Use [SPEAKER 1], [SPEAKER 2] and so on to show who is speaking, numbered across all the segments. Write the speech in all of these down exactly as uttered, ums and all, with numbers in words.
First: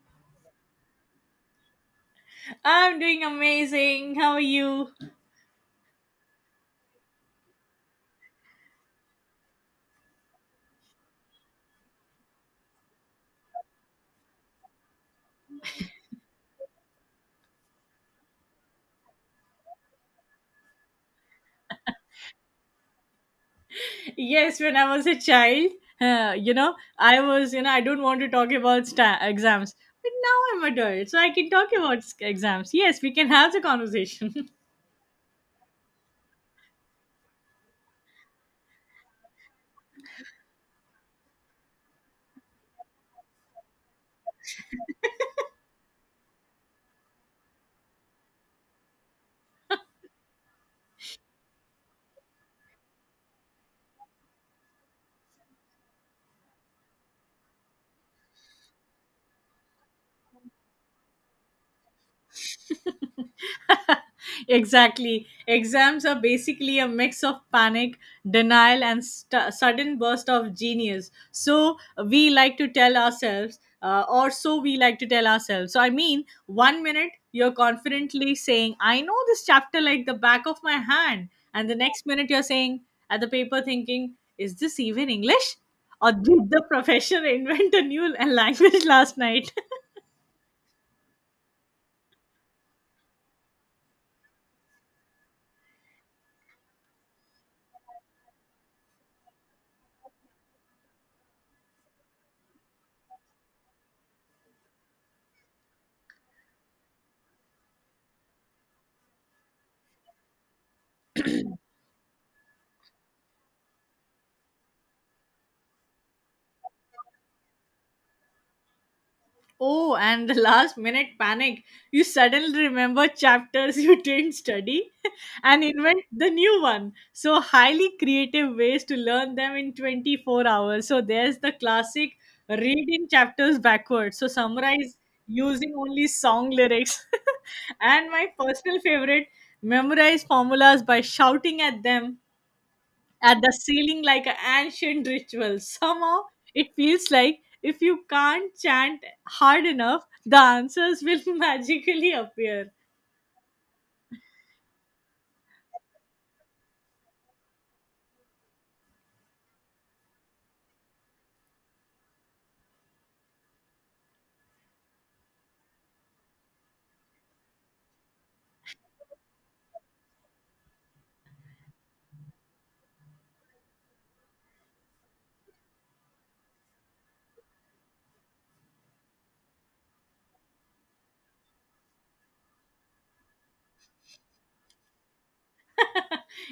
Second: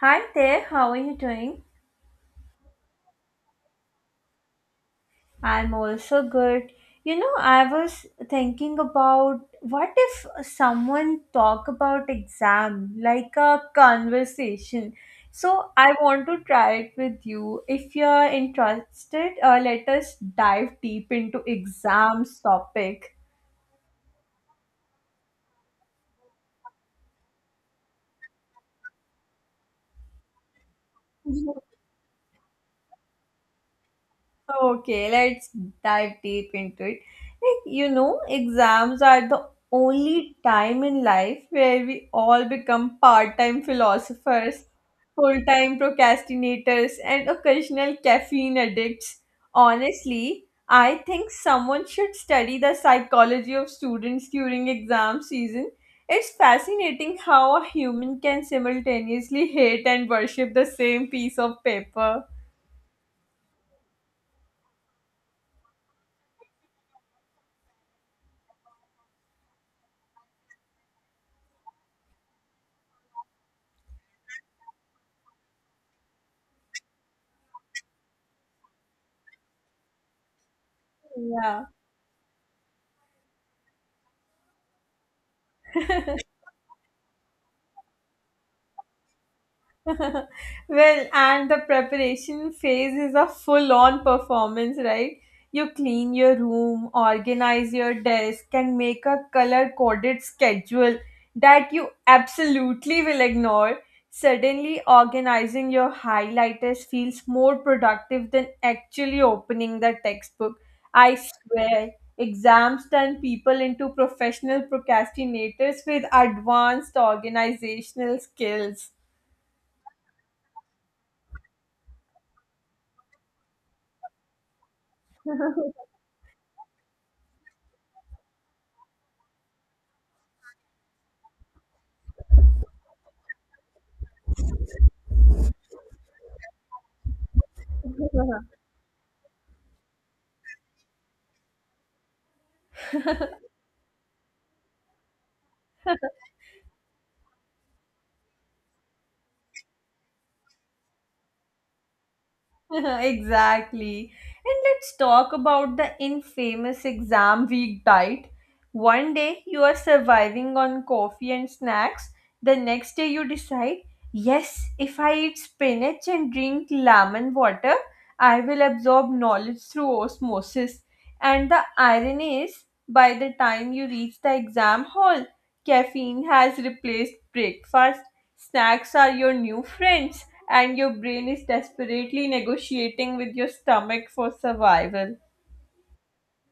[SPEAKER 1] Hi there, how are you doing?
[SPEAKER 2] I'm doing amazing. How are you?
[SPEAKER 1] I'm also good. You know, I was thinking about what if someone talk about exam like a conversation. So I want to try it with you. If you're interested, uh, let us dive deep into exams topic.
[SPEAKER 2] Yes, when I was a child, uh, you know, I was, you know, I don't want to talk about sta- exams. But now I'm adult, so I can talk about s- exams. Yes, we can have the conversation.
[SPEAKER 1] Okay, let's dive deep into it. Like, you know, exams are the only time in life where we all become part time philosophers, full time procrastinators, and occasional caffeine addicts. Honestly, I think someone should study the psychology of students during exam season. It's fascinating how a human can simultaneously hate and worship the same piece of paper.
[SPEAKER 2] Exactly. Exams are basically a mix of panic, denial, and st- sudden burst of genius. So we like to tell ourselves, uh, or so we like to tell ourselves. So, I mean, one minute you're confidently saying, "I know this chapter like the back of my hand."
[SPEAKER 1] Yeah.
[SPEAKER 2] And the next minute you're saying at the paper, thinking, "Is this even English? Or did the professor invent a new language last night?"
[SPEAKER 1] Well, and the preparation phase is a full on performance, right? You clean your room, organize your desk, and make a color coded schedule that you absolutely will ignore. Suddenly, organizing your highlighters feels more productive than actually opening the textbook. I swear, exams turn people into professional procrastinators with advanced organizational skills.
[SPEAKER 2] Oh, and the last minute panic. You suddenly remember chapters you didn't study and invent the new one. So, highly creative ways to learn them in twenty-four hours. So, there's the classic reading chapters backwards. So, summarize using only song lyrics. And my personal favorite, memorize formulas by shouting at them at the ceiling like an ancient ritual. Somehow it feels like if you can't chant hard enough, the answers will magically appear.
[SPEAKER 1] Exactly. And let's talk about the infamous exam week diet. One day you are surviving on coffee and snacks. The next day you decide, yes, if I eat spinach and drink lemon water, I will absorb knowledge through osmosis. And the irony is, by the time you reach the exam hall, caffeine has replaced breakfast. Snacks are your new friends and your brain is desperately negotiating with your stomach for survival.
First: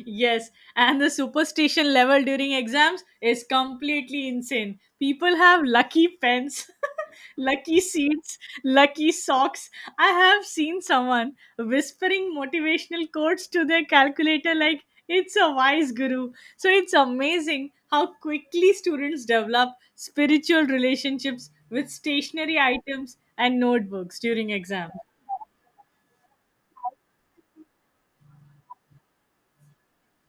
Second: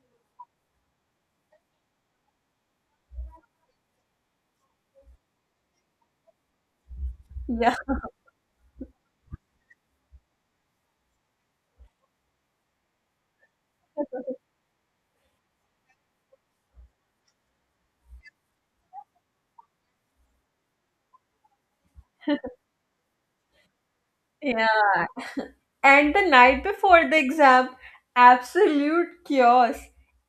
[SPEAKER 2] Yes, and the superstition level during exams is completely insane. People have lucky pens,
[SPEAKER 1] Yeah,
[SPEAKER 2] lucky seats, lucky socks. I have seen someone whispering motivational quotes to their calculator like it's a wise guru. So it's amazing how quickly students develop spiritual relationships with stationary items and notebooks during exams.
[SPEAKER 1] yeah, and the night before the exam, absolute chaos.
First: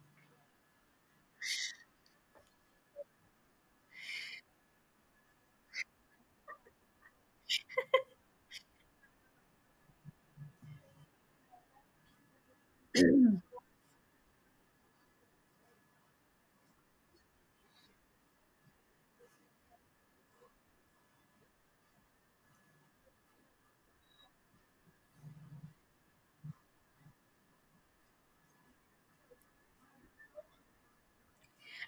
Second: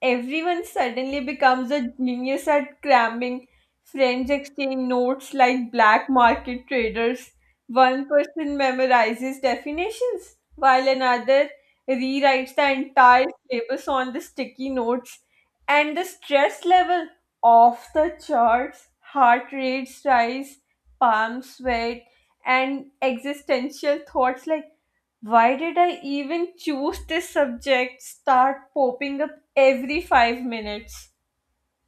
[SPEAKER 1] Everyone suddenly becomes a genius at cramming. Friends exchange notes like black market traders. One person memorizes definitions, while another rewrites the entire syllabus on the sticky notes. And the stress level off the charts, heart rates rise, palms sweat, and existential thoughts like why did I even choose this subject? Start popping up every five minutes.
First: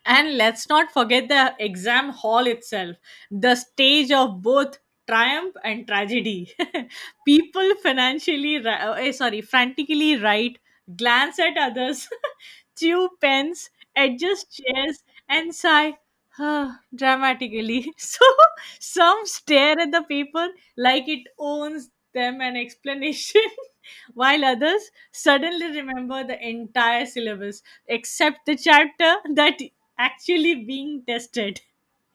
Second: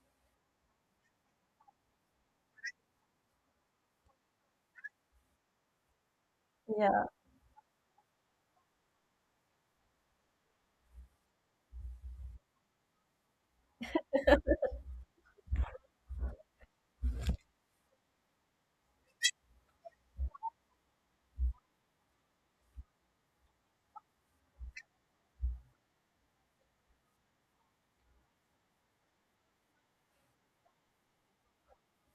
[SPEAKER 2] And let's not forget the exam hall itself, the stage of both triumph and tragedy.
[SPEAKER 1] Yeah.
[SPEAKER 2] People financially, ri- uh, eh, sorry, frantically write, glance at others, chew pens, adjust chairs, and sigh. Huh, dramatically. So some stare at the paper like it owns them an explanation, while others suddenly remember the entire syllabus except the chapter that actually being tested.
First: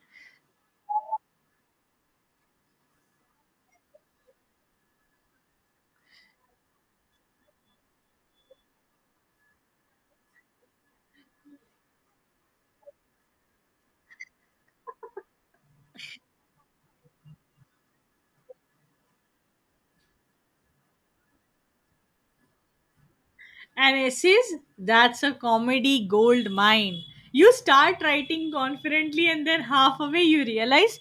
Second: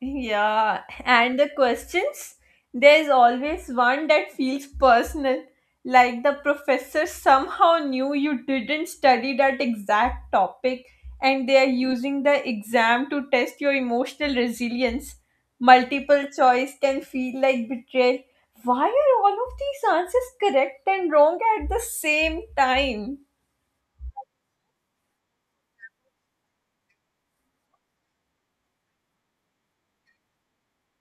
[SPEAKER 1] Yeah. And the questions? There's always one that feels personal, like the professor somehow knew you didn't study that exact topic and they are using the exam to test your emotional resilience. Multiple choice can feel like betrayal. Why are all of these answers correct and wrong at the same time?
[SPEAKER 2] And essays, that's a comedy gold mine. You start writing confidently, and then half away you realize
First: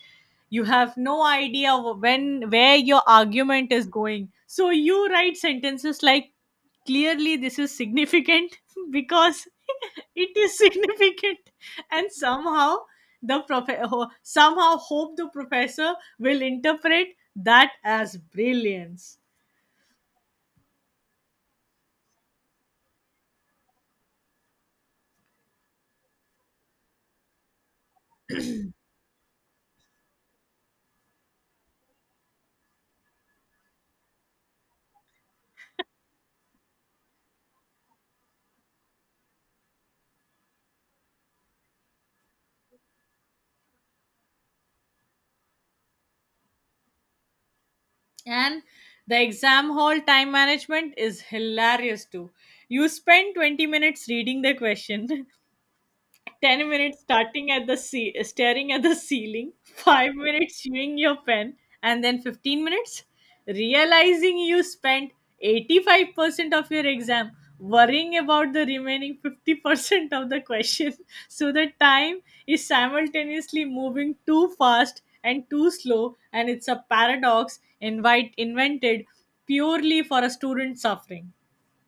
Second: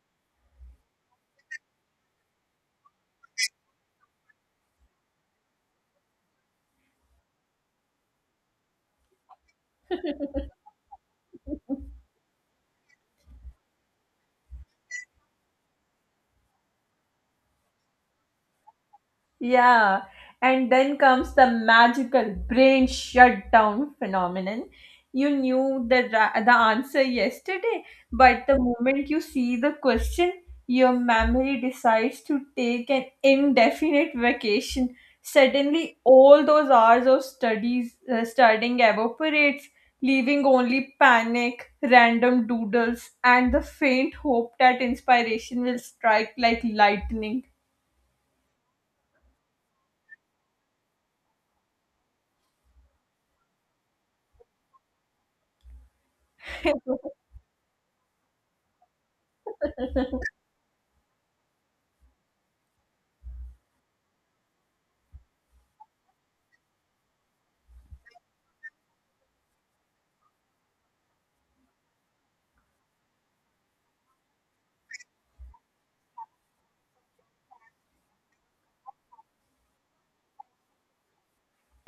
[SPEAKER 2] you have no idea when where your argument is going. So you write sentences like, "Clearly, this is significant because it is significant," and somehow the prof- ho- somehow hope the professor will interpret that as brilliance.
[SPEAKER 1] Yeah, and then comes the magical brain shutdown phenomenon. You knew the ra- the answer yesterday, but the moment you see the question, your memory decides to take an indefinite vacation. Suddenly, all those hours of studies uh, studying evaporates, leaving only panic, random doodles, and the faint hope that inspiration will strike like lightning.
[SPEAKER 2] And the exam hall time management is hilarious too. You spend twenty minutes reading the question, ten minutes starting at the ce- staring at the ceiling, five minutes chewing your pen, and then fifteen minutes realizing you spent eighty-five percent of your exam worrying about the remaining fifty percent of the question. So the time is simultaneously moving too fast and too slow, and it's a paradox invite invented purely for a student suffering.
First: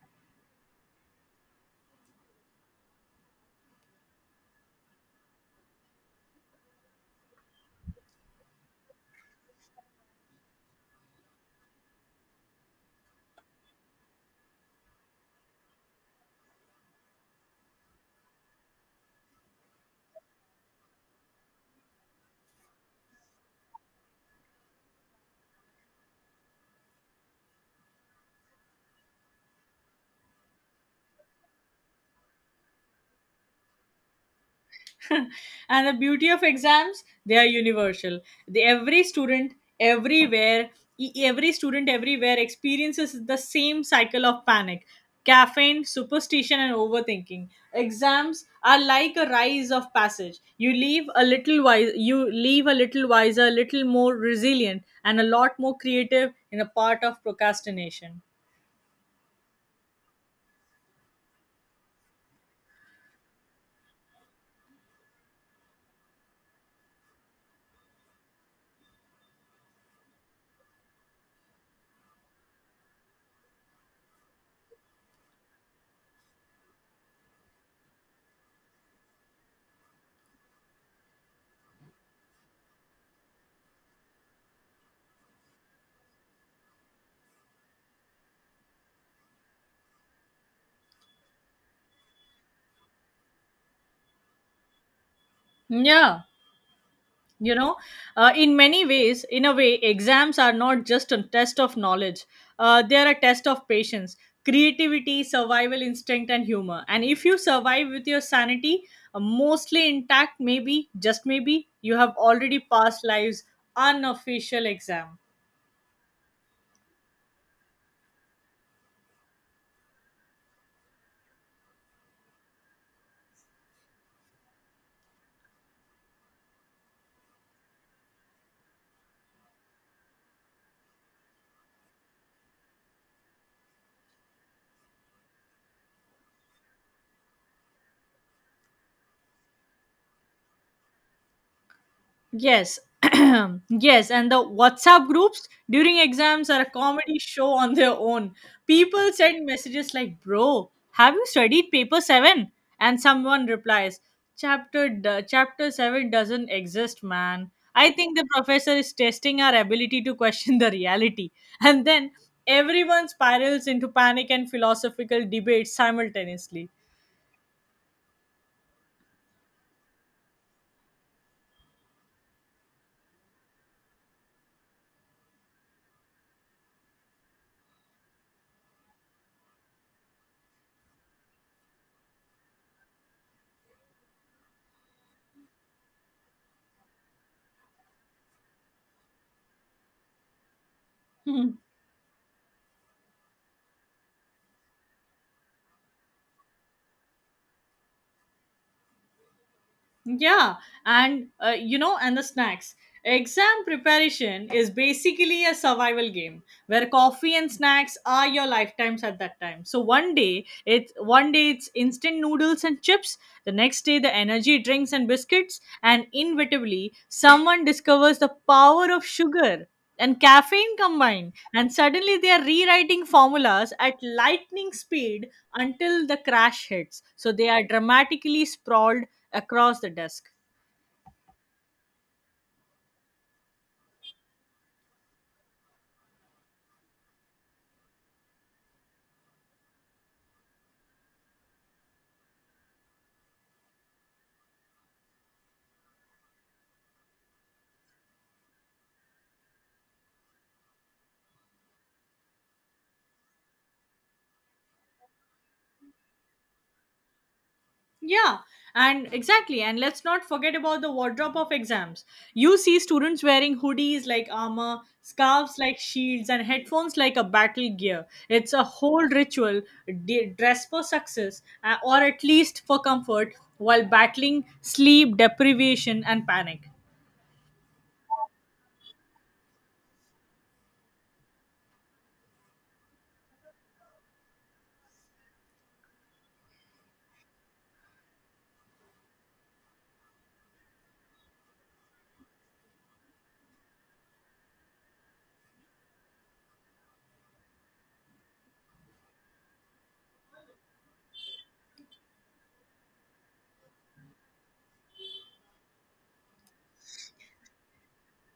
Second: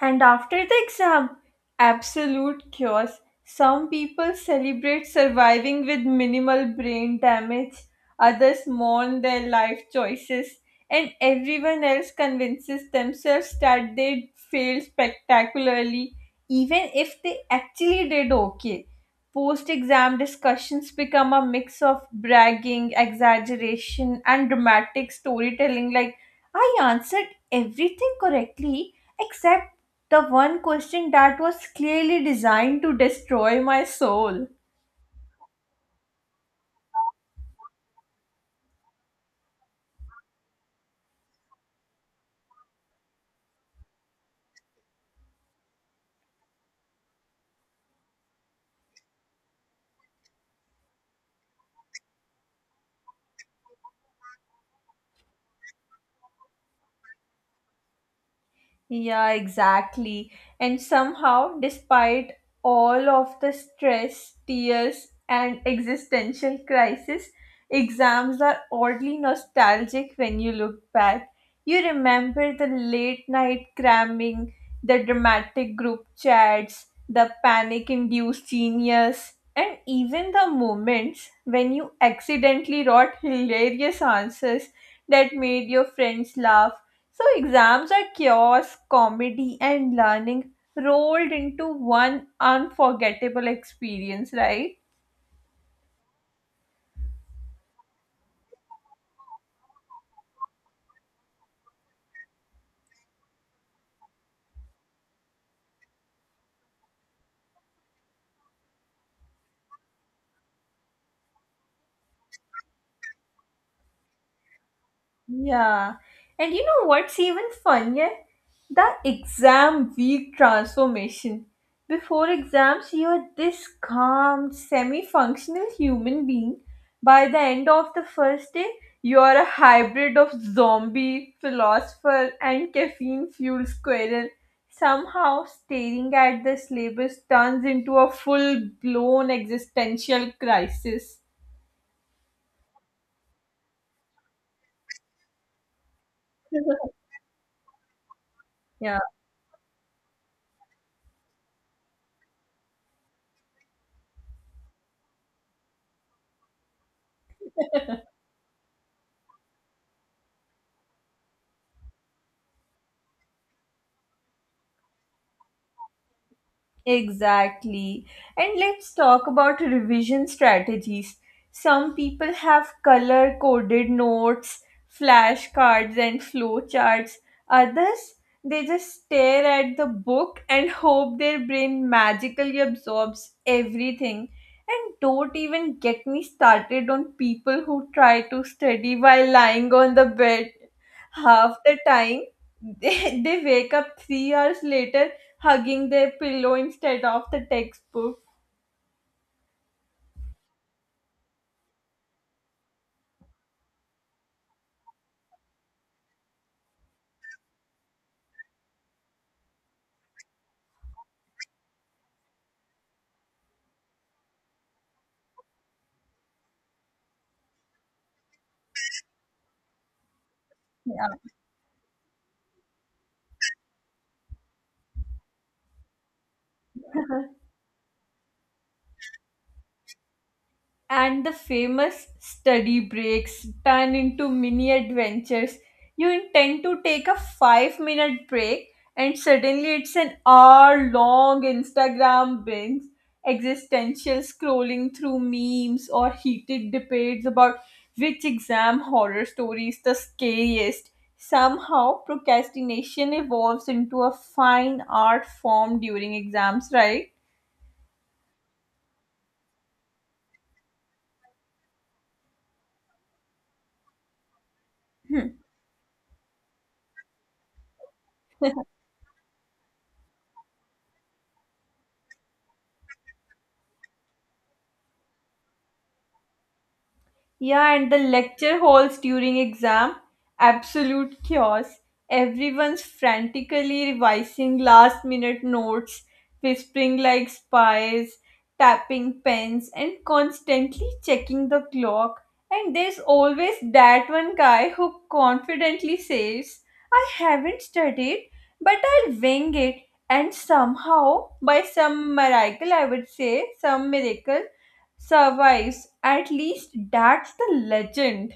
[SPEAKER 1] And after the exam, absolute chaos. Some people celebrate surviving with minimal brain damage, others mourn their life choices, and everyone else convinces themselves that they failed spectacularly, even if they actually did okay. Post exam discussions become a mix of bragging, exaggeration, and dramatic storytelling like, I answered everything correctly except the one question that was clearly designed to destroy my soul.
[SPEAKER 2] And the beauty of exams, they are universal. The every student everywhere e- Every student everywhere experiences the same cycle of panic, caffeine, superstition, and overthinking. Exams are like a rise of passage. You leave a little wise you leave a little wiser, a little more resilient, and a lot more creative in a part of procrastination.
[SPEAKER 1] Yeah, exactly. And somehow, despite all of the stress, tears, and existential crisis, exams are oddly nostalgic when you look back. You remember the late night cramming, the dramatic group chats, the panic induced genius, and even the moments when you accidentally wrote hilarious answers that made your friends laugh. So exams are chaos, comedy, and learning rolled into one unforgettable experience, right?
[SPEAKER 2] Yeah, you know uh, in many ways in a way exams are not just a test of knowledge. Uh, they are a test of patience, creativity, survival instinct, and humor. And if you survive with your sanity, uh, mostly intact, maybe just maybe you have already passed life's unofficial exam.
[SPEAKER 1] Yeah. And you know what's even funnier? The exam week transformation. Before exams, you are this calm, semi functional human being. By the end of the first day, you are a hybrid of zombie, philosopher, and caffeine fueled squirrel. Somehow, staring at the syllabus turns into a full blown existential crisis.
[SPEAKER 2] Yes. Yes, and the WhatsApp groups during exams are a comedy show on their own.
[SPEAKER 1] Yeah.
[SPEAKER 2] People send messages like, "Bro, have you studied paper Seven?" And someone replies, "Chapter d- chapter seven doesn't exist, man." I think the professor is testing our ability to question the reality. And then everyone spirals into panic and philosophical debates simultaneously.
[SPEAKER 1] Exactly. And let's talk about revision strategies. Some people have color coded notes, flashcards, and flowcharts. Others, they just stare at the book and hope their brain magically absorbs everything. And don't even get me started on people who try to study while lying on the bed. Half the time, they, they wake up three hours later hugging their pillow instead of the textbook.
[SPEAKER 2] Yeah, and uh, you know, and the snacks. Exam preparation is basically a survival game where coffee and snacks are your lifetimes at that time. So one day it's one day it's instant noodles and chips, the next day the energy drinks and biscuits, and inevitably someone discovers the power of sugar and caffeine
[SPEAKER 1] Yeah.
[SPEAKER 2] combined, and suddenly they are rewriting formulas at lightning speed until the crash hits, so they are dramatically sprawled across the desk.
[SPEAKER 1] And the famous study breaks turn into mini adventures. You intend to take a five minute break, and suddenly it's an hour long Instagram binge, existential scrolling through memes, or heated debates about which exam horror story is the scariest. Somehow, procrastination evolves into a fine art form during exams, right?
[SPEAKER 2] Yeah, and exactly, and let's not forget about the wardrobe of exams. You see students wearing hoodies like armor, scarves like shields, and headphones like a battle gear. It's a whole ritual. D- dress for success, uh, or at least for comfort while battling sleep deprivation and panic.
[SPEAKER 1] Yeah, and the lecture halls during exam, absolute chaos. Everyone's frantically revising last minute notes, whispering like spies, tapping pens, and constantly checking the clock. And there's always that one guy who confidently says, I haven't studied, but I'll wing it. And somehow, by some miracle, I would say, some miracle, survives. At least that's the legend.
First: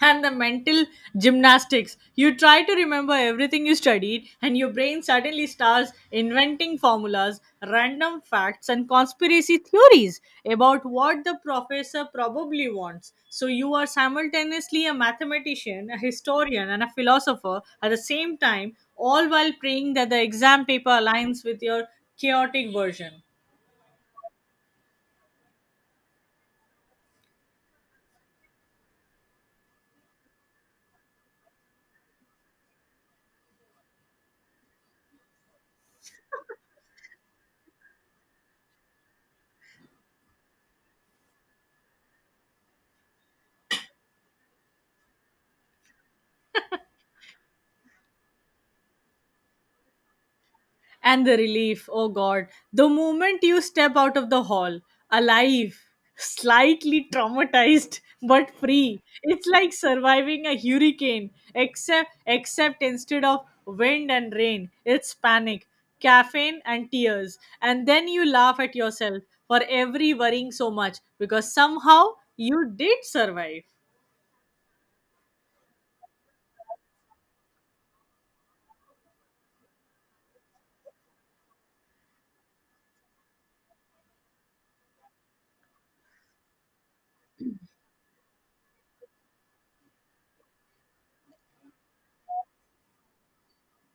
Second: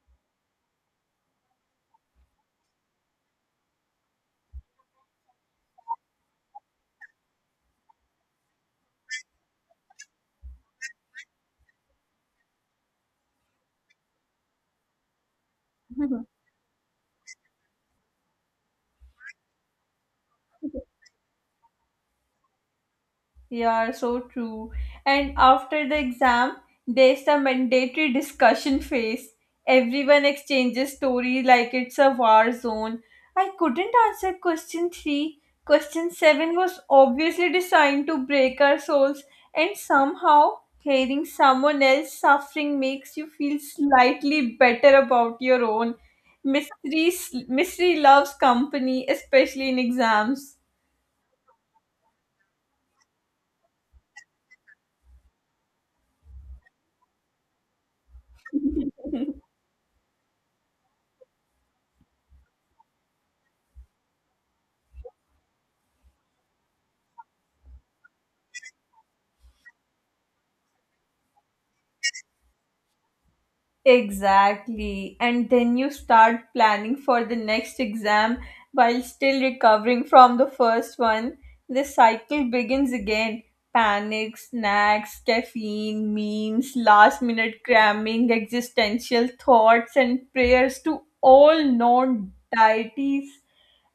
[SPEAKER 2] And the mental gymnastics. You try to remember everything you studied, and your brain suddenly starts inventing formulas, random facts, and conspiracy theories about what the professor probably wants. So, you are simultaneously a mathematician, a historian, and a philosopher at the same time, all while praying that the exam paper aligns with your chaotic version.
[SPEAKER 1] Yeah, so true. And after the exam, there's the mandatory discussion phase. Everyone exchanges story like it's a war zone. I couldn't answer question three. Question seven was obviously designed to break our souls, and somehow hearing someone else suffering makes you feel slightly better about your own. Mystery, mystery loves company, especially in exams.
[SPEAKER 2] And the relief, oh god. The moment you step out of the hall, alive, slightly traumatized, but free. It's like surviving a hurricane, except except instead of wind and rain, it's panic, caffeine, and tears. And then you laugh at yourself for every worrying so much because somehow you did survive.
[SPEAKER 1] Exactly. And then you start planning for the next exam while still recovering from the first one. The cycle begins again. Panic, snacks, caffeine, memes, last minute cramming, existential thoughts, and prayers to all known deities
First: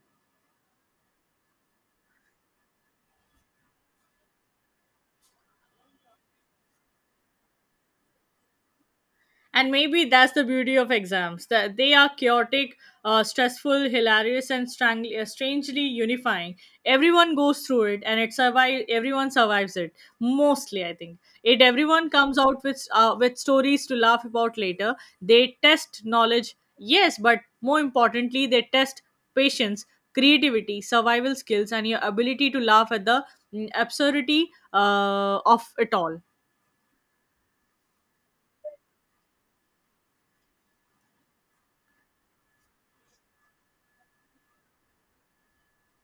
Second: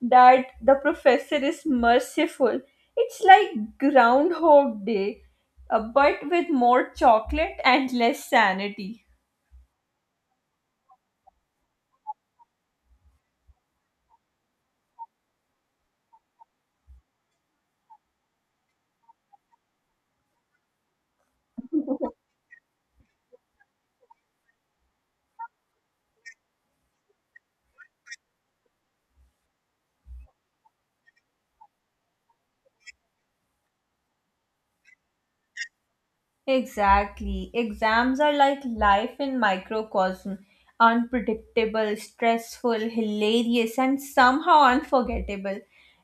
[SPEAKER 1] that the professor is merciful. It's like Groundhog Day, uh, but with more chocolate and less sanity.
[SPEAKER 2] And maybe that's the beauty of exams, that they are chaotic, uh, stressful, hilarious, and strang- uh, strangely unifying. Everyone goes through it, and it survive everyone survives it, mostly, I think. It Everyone comes out with uh, with stories to laugh about later. They test knowledge, yes, but more importantly they test patience, creativity, survival skills, and your ability to laugh at the mm, absurdity uh, of it all.
[SPEAKER 1] Exactly. Exams are like life in microcosm, unpredictable, stressful, hilarious, and somehow unforgettable.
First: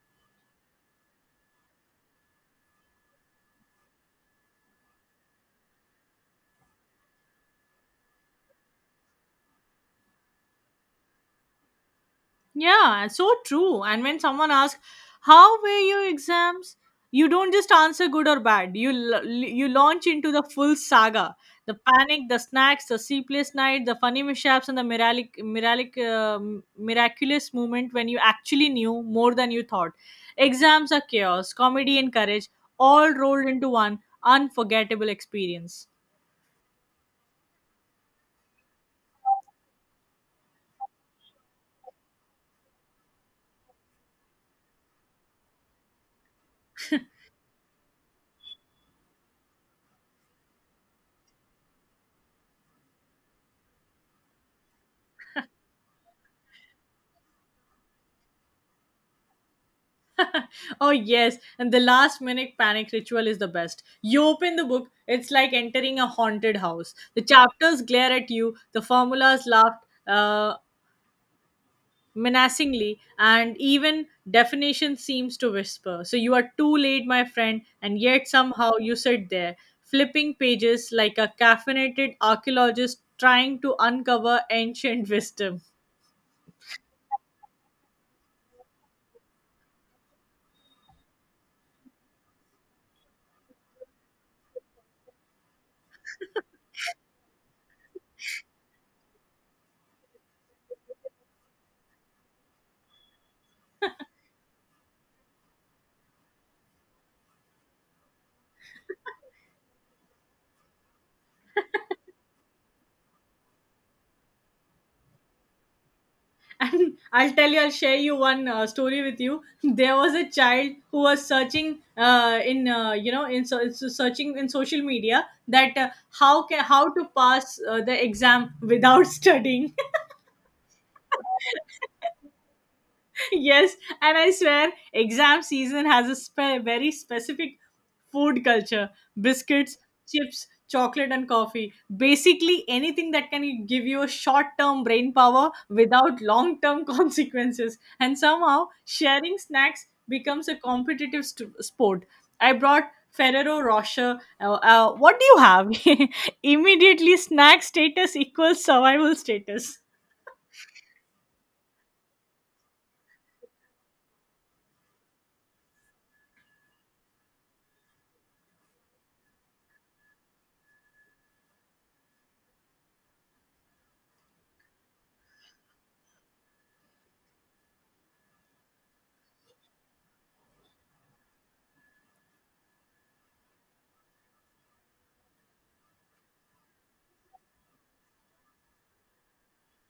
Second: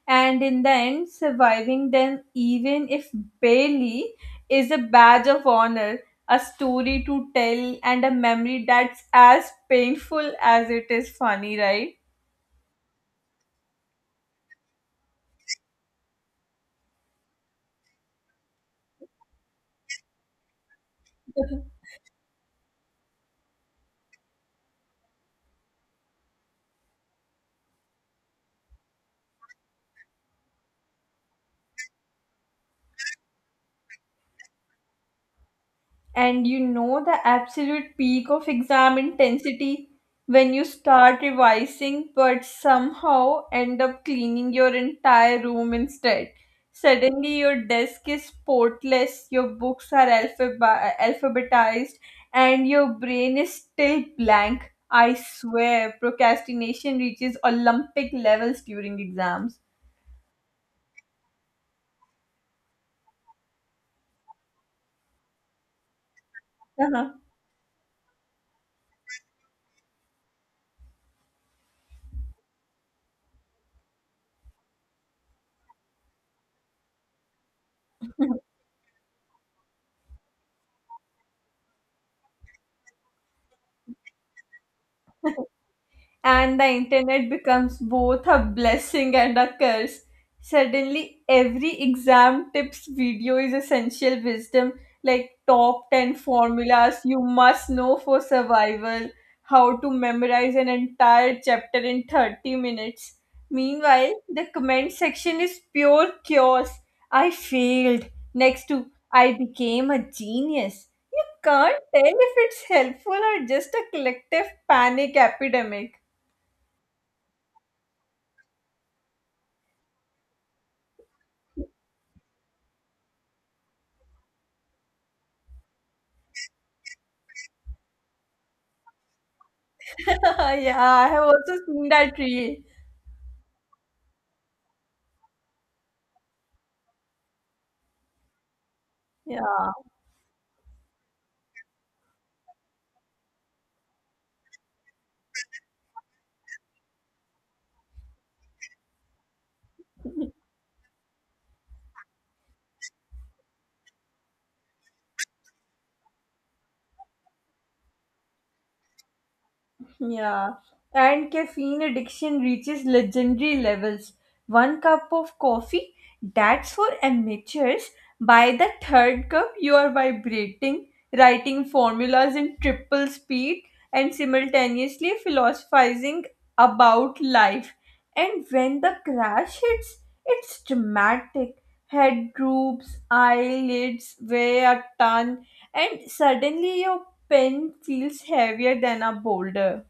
[SPEAKER 1] And in the end, surviving them, even if barely, is a badge of honor, a story to tell, and a memory that's as painful as it is funny, right?
[SPEAKER 2] Yeah, so true. And when someone asks, "How were your exams?" you don't just answer good or bad. You l- you launch into the full saga: the panic, the snacks, the sleepless night, the funny mishaps, and the mirac- mirac- uh, miraculous moment when you actually knew more than you thought. Exams are chaos, comedy, and courage all rolled into one unforgettable experience.
[SPEAKER 1] And you know the absolute peak of exam intensity when you start revising but somehow end up cleaning your entire room instead. Suddenly, your desk is portless, your books are alphab- alphabetized, and your brain is still blank. I swear, procrastination reaches Olympic levels during exams.
[SPEAKER 2] Oh, yes. And the last minute panic ritual is the best. You open the book, it's like entering a haunted house. The chapters glare at you, the formulas laugh uh, menacingly, and even definition seems to whisper. So you are too late, my friend, and yet somehow you sit there, flipping pages like a caffeinated archaeologist trying to uncover ancient wisdom.
[SPEAKER 1] And the internet becomes both a blessing and a curse. Suddenly, every exam tips video is essential wisdom like top ten formulas you must know for survival, how to memorize an entire chapter in thirty minutes. Meanwhile, the comment section is pure chaos. I failed. Next to I became a genius. You can't tell if it's helpful or just a collective panic epidemic.
[SPEAKER 2] And I'll tell you, I'll share you one uh, story with you. There was a child who was searching uh, in, uh, you know, in so, so searching in social media that uh, how can how to pass uh, the exam without studying.
[SPEAKER 1] Yeah, I have also seen that reel.
[SPEAKER 2] Yes, and I swear, exam season has a spe- very specific food culture.
[SPEAKER 1] Yeah.
[SPEAKER 2] Biscuits, chips, chocolate, and coffee. Basically, anything that can give you a short term brain power without long term consequences. And somehow, sharing snacks becomes a competitive st- sport. I brought Ferrero Rocher. Uh, uh, what do you have? Immediately, snack status equals survival status.
[SPEAKER 1] Yeah, and caffeine addiction reaches legendary levels. One cup of coffee, that's for amateurs. By the third cup, you are vibrating, writing formulas in triple speed, and simultaneously philosophizing about life. And when the crash hits, it's dramatic. Head droops, eyelids weigh a ton, and suddenly your pen feels heavier than a boulder.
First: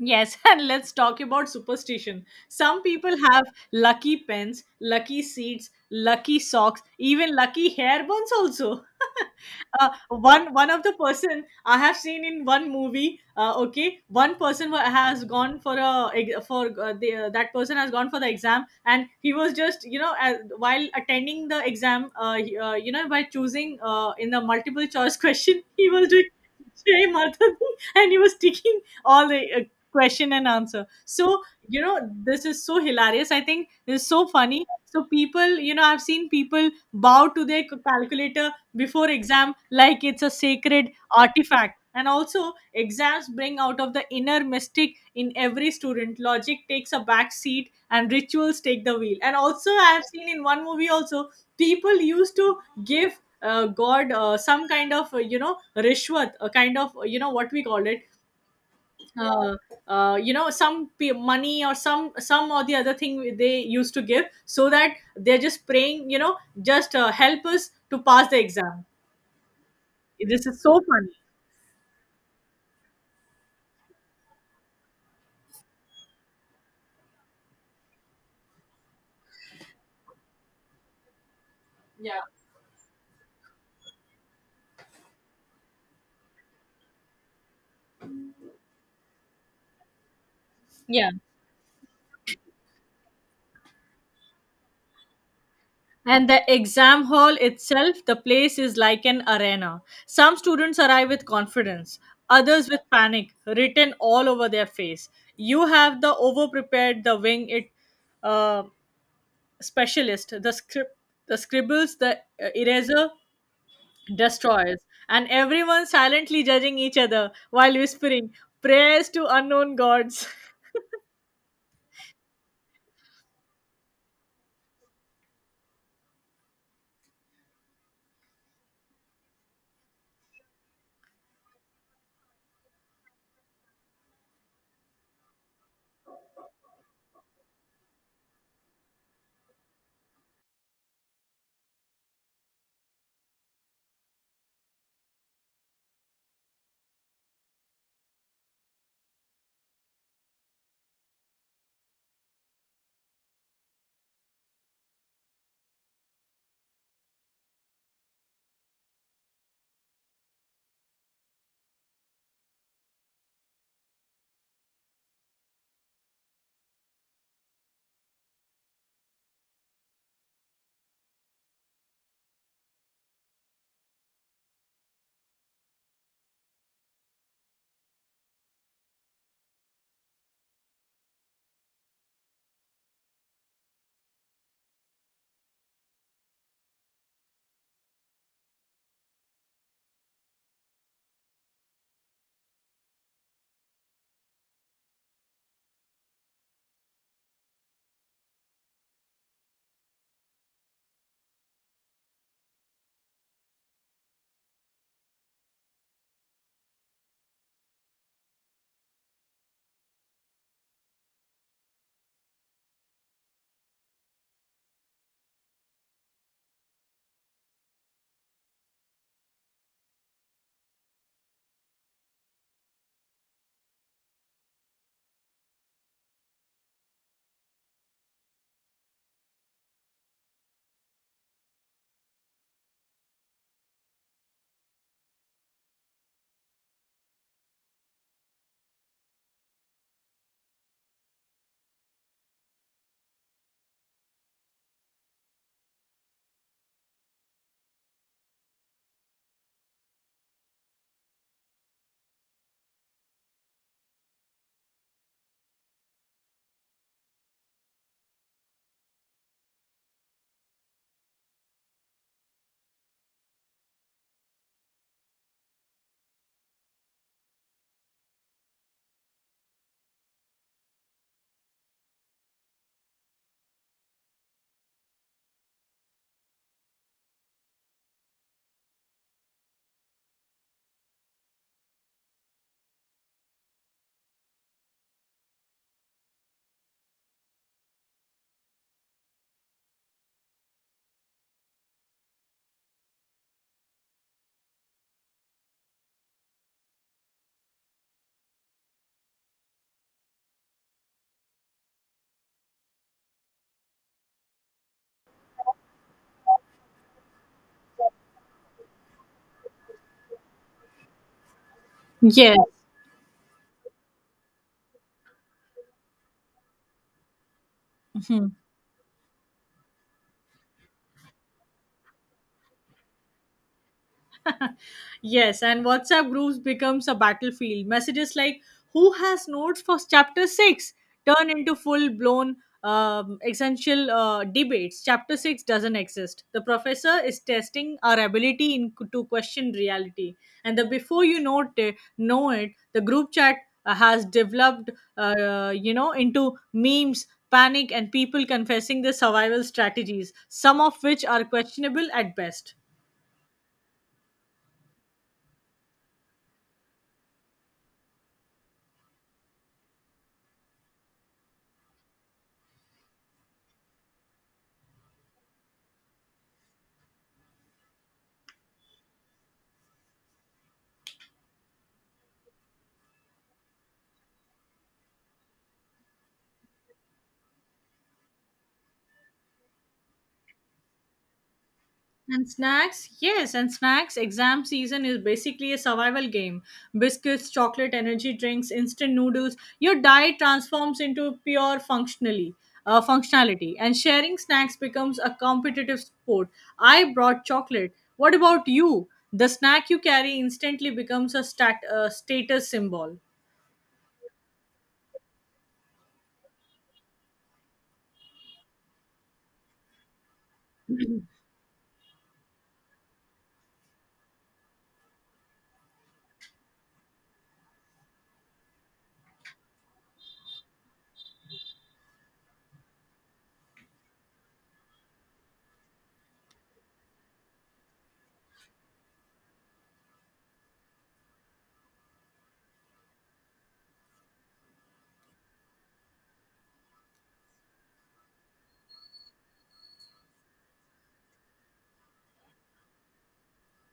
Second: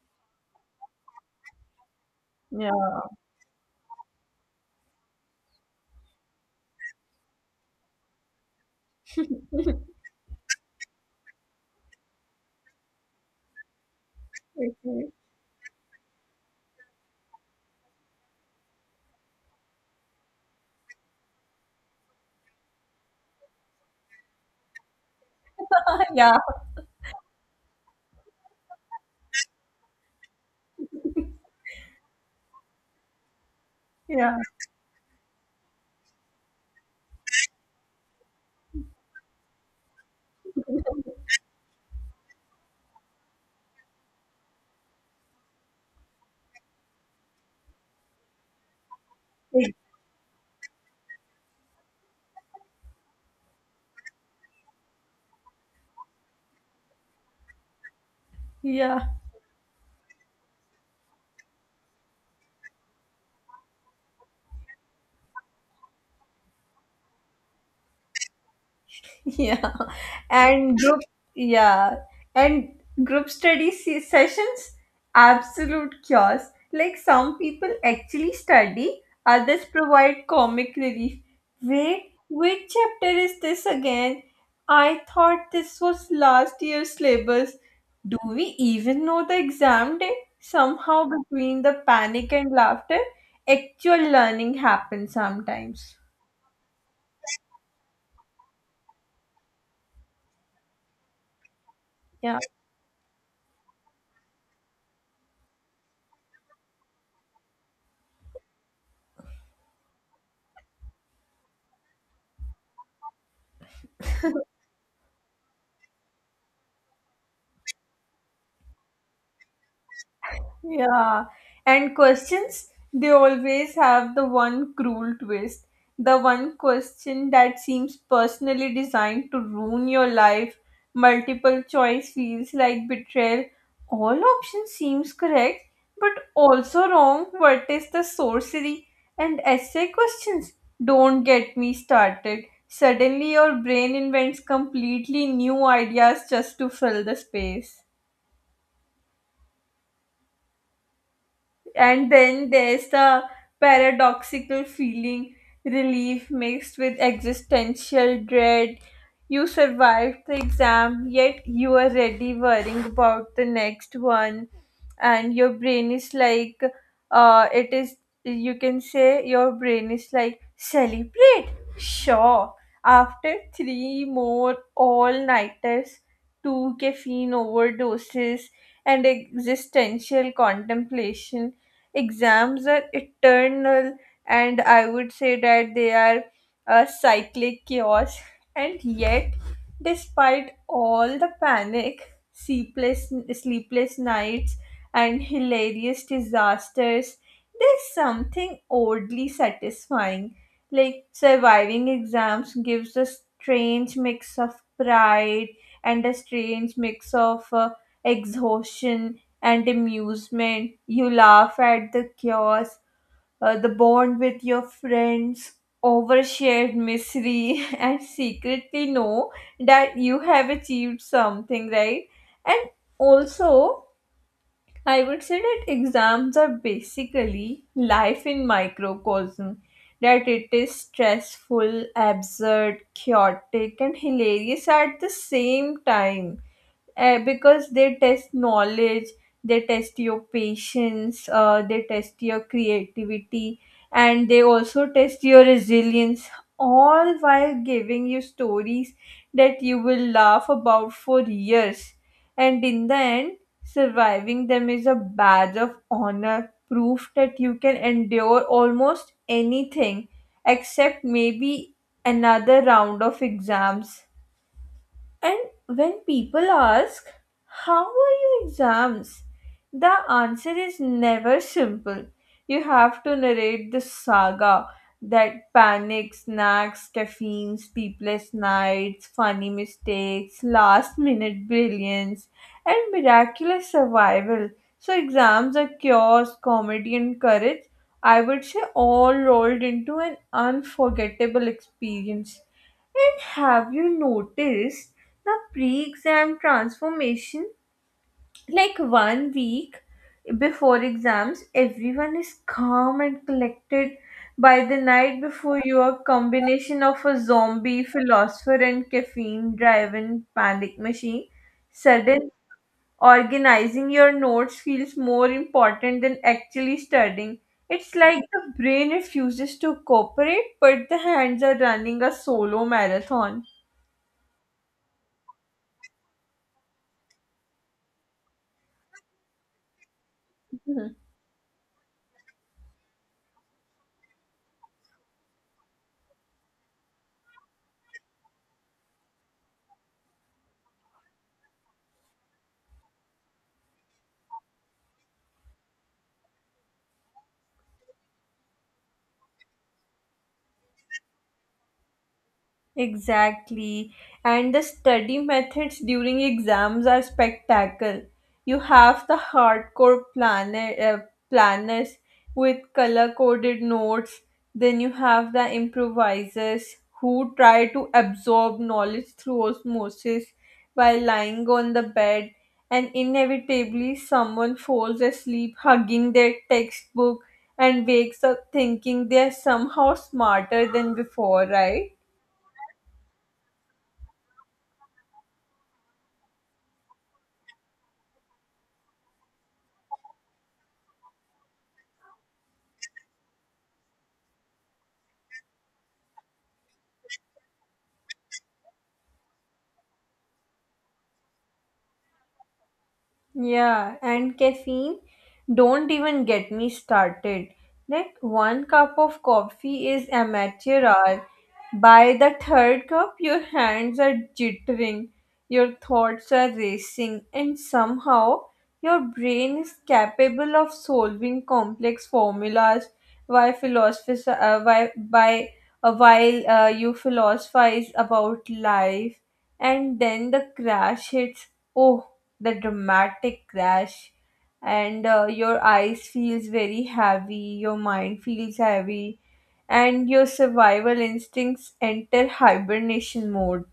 [SPEAKER 2] Yes, and let's talk about superstition. Some
[SPEAKER 1] Yeah.
[SPEAKER 2] people have lucky pens, lucky seats, lucky socks, even lucky hair buns also. uh, one one of the person I have seen in one movie, uh, okay, one person wa-
[SPEAKER 1] Mhm.
[SPEAKER 2] has gone for a ex- for uh, the, uh, that person has gone for the exam, and he was just you know as, while attending the exam, uh, he- uh, you know by choosing uh, in the multiple choice question, he was doing
[SPEAKER 1] Yeah.
[SPEAKER 2] Jai Mata Di, and he was ticking all the uh, question and answer. So, you know, this is so hilarious. I think this is so
[SPEAKER 1] Yeah.
[SPEAKER 2] funny. So, people, you know, I've seen people bow to their calculator before exam like it's a sacred artifact. And also, exams bring out of the inner mystic in every student. Logic takes a back seat and rituals take the wheel. And also, I have seen in one movie also, people used to give uh, God uh, some kind of, uh, you know, rishwat, a kind of, uh, you know, what we call it,
[SPEAKER 1] Yeah.
[SPEAKER 2] uh, uh, you know some p- money, or some some or the other thing they used to give, so that they're just praying, you know just, uh, help us to pass the exam.
[SPEAKER 1] yeah
[SPEAKER 2] This is so
[SPEAKER 1] and group
[SPEAKER 2] funny.
[SPEAKER 1] yeah and group study se- sessions, absolute chaos. Like, some people actually study, others provide comic relief. Wait,
[SPEAKER 2] Yeah,
[SPEAKER 1] which chapter is this again? I thought this was last year's syllabus. Do we even know the exam date? Somehow
[SPEAKER 2] yeah.
[SPEAKER 1] between the panic and laughter, actual learning happens sometimes.
[SPEAKER 2] And the exam hall itself, the place is like an arena. Some students arrive with confidence,
[SPEAKER 1] Yeah.
[SPEAKER 2] others with panic written all over their face. You have the over prepared, the wing it uh, specialist, the script, the scribbles, the uh, eraser destroyers, and everyone silently judging each other while whispering prayers to unknown gods.
[SPEAKER 1] Yeah, and questions, they always have the one cruel twist. The one question that seems personally designed to ruin your life. Multiple choice feels like betrayal. All options seems correct, but also wrong. What is the sorcery? And essay questions, don't get me started. Suddenly your brain invents completely new ideas just to fill the space. And then there's the paradoxical feeling, relief mixed with existential dread. You survived the exam yet you are already worrying about the next one, and your brain is like, uh it is you can say your brain is like celebrate, sure, after three more all nighters, two caffeine overdoses, and existential contemplation. Exams are eternal, and I would say that they are a cyclic chaos. And yet, despite all the panic, sleepless sleepless nights, and hilarious disasters, there's something oddly satisfying. Like surviving exams gives a strange mix of pride and a strange mix of uh, exhaustion and amusement. You laugh at the chaos, uh, the bond with your friends, overshared misery, and secretly know that you have achieved something, right? And also, I would say that exams are basically life in microcosm, that it is stressful, absurd, chaotic, and hilarious at the same time, uh, because they test knowledge, they test your patience, uh, they test your creativity, and they also test your resilience, all while giving you stories that you will laugh about for years. And in the end, surviving them is a badge of honor, proof that you can endure almost anything except maybe another round of exams. And when people ask, how were your exams? The answer is never simple. You have to narrate the saga, that panic, snacks, caffeine, sleepless nights, funny mistakes, last minute brilliance, and miraculous survival. So, exams are chaos, comedy, and courage, I would say, all rolled into an unforgettable experience. And have you noticed the pre exam transformation, like one week before exams, everyone is calm and collected. By the night before, you are combination of a zombie, philosopher, and caffeine driven panic machine. Sudden
[SPEAKER 2] Yes.
[SPEAKER 1] organizing your notes feels more important than actually studying. It's like the brain refuses to cooperate, but the hands are running a solo marathon.
[SPEAKER 2] Yes, and WhatsApp groups becomes a battlefield. Messages like "Who has notes for chapter six?" turn into full-blown um, essential uh, debates. Chapter six doesn't exist. The professor is testing our ability in, to question reality. And the before you know it, know it the group chat uh, has developed, uh, you know, into memes, panic, and people confessing their survival strategies, some of which are questionable at best.
[SPEAKER 1] Exactly. And the study methods during exams are spectacle. You have the hardcore planner, uh, planners with color coded notes. Then you have the improvisers who try to absorb knowledge through osmosis while lying on the bed. And inevitably, someone falls asleep hugging their textbook and wakes up thinking they're somehow smarter than before, right?
[SPEAKER 2] And snacks, yes, and snacks. Exam season is basically a survival game. Biscuits, chocolate, energy drinks, instant noodles. Your diet transforms into pure functionally uh, functionality, and sharing snacks becomes a competitive sport. I brought chocolate. What about you? The snack you carry instantly becomes a stat, uh, status symbol.
[SPEAKER 1] Yeah, and caffeine, don't even get me started. Like one cup of coffee is amateur hour. By the third cup, your hands are jittering, your thoughts are racing, and somehow your brain is capable of solving complex formulas while philosophiz- uh, why, by, uh, while uh, you philosophize about life. And then the crash hits. Oh, the dramatic crash, and uh, your eyes feels very heavy, your mind feels heavy, and your survival instincts enter hibernation mode.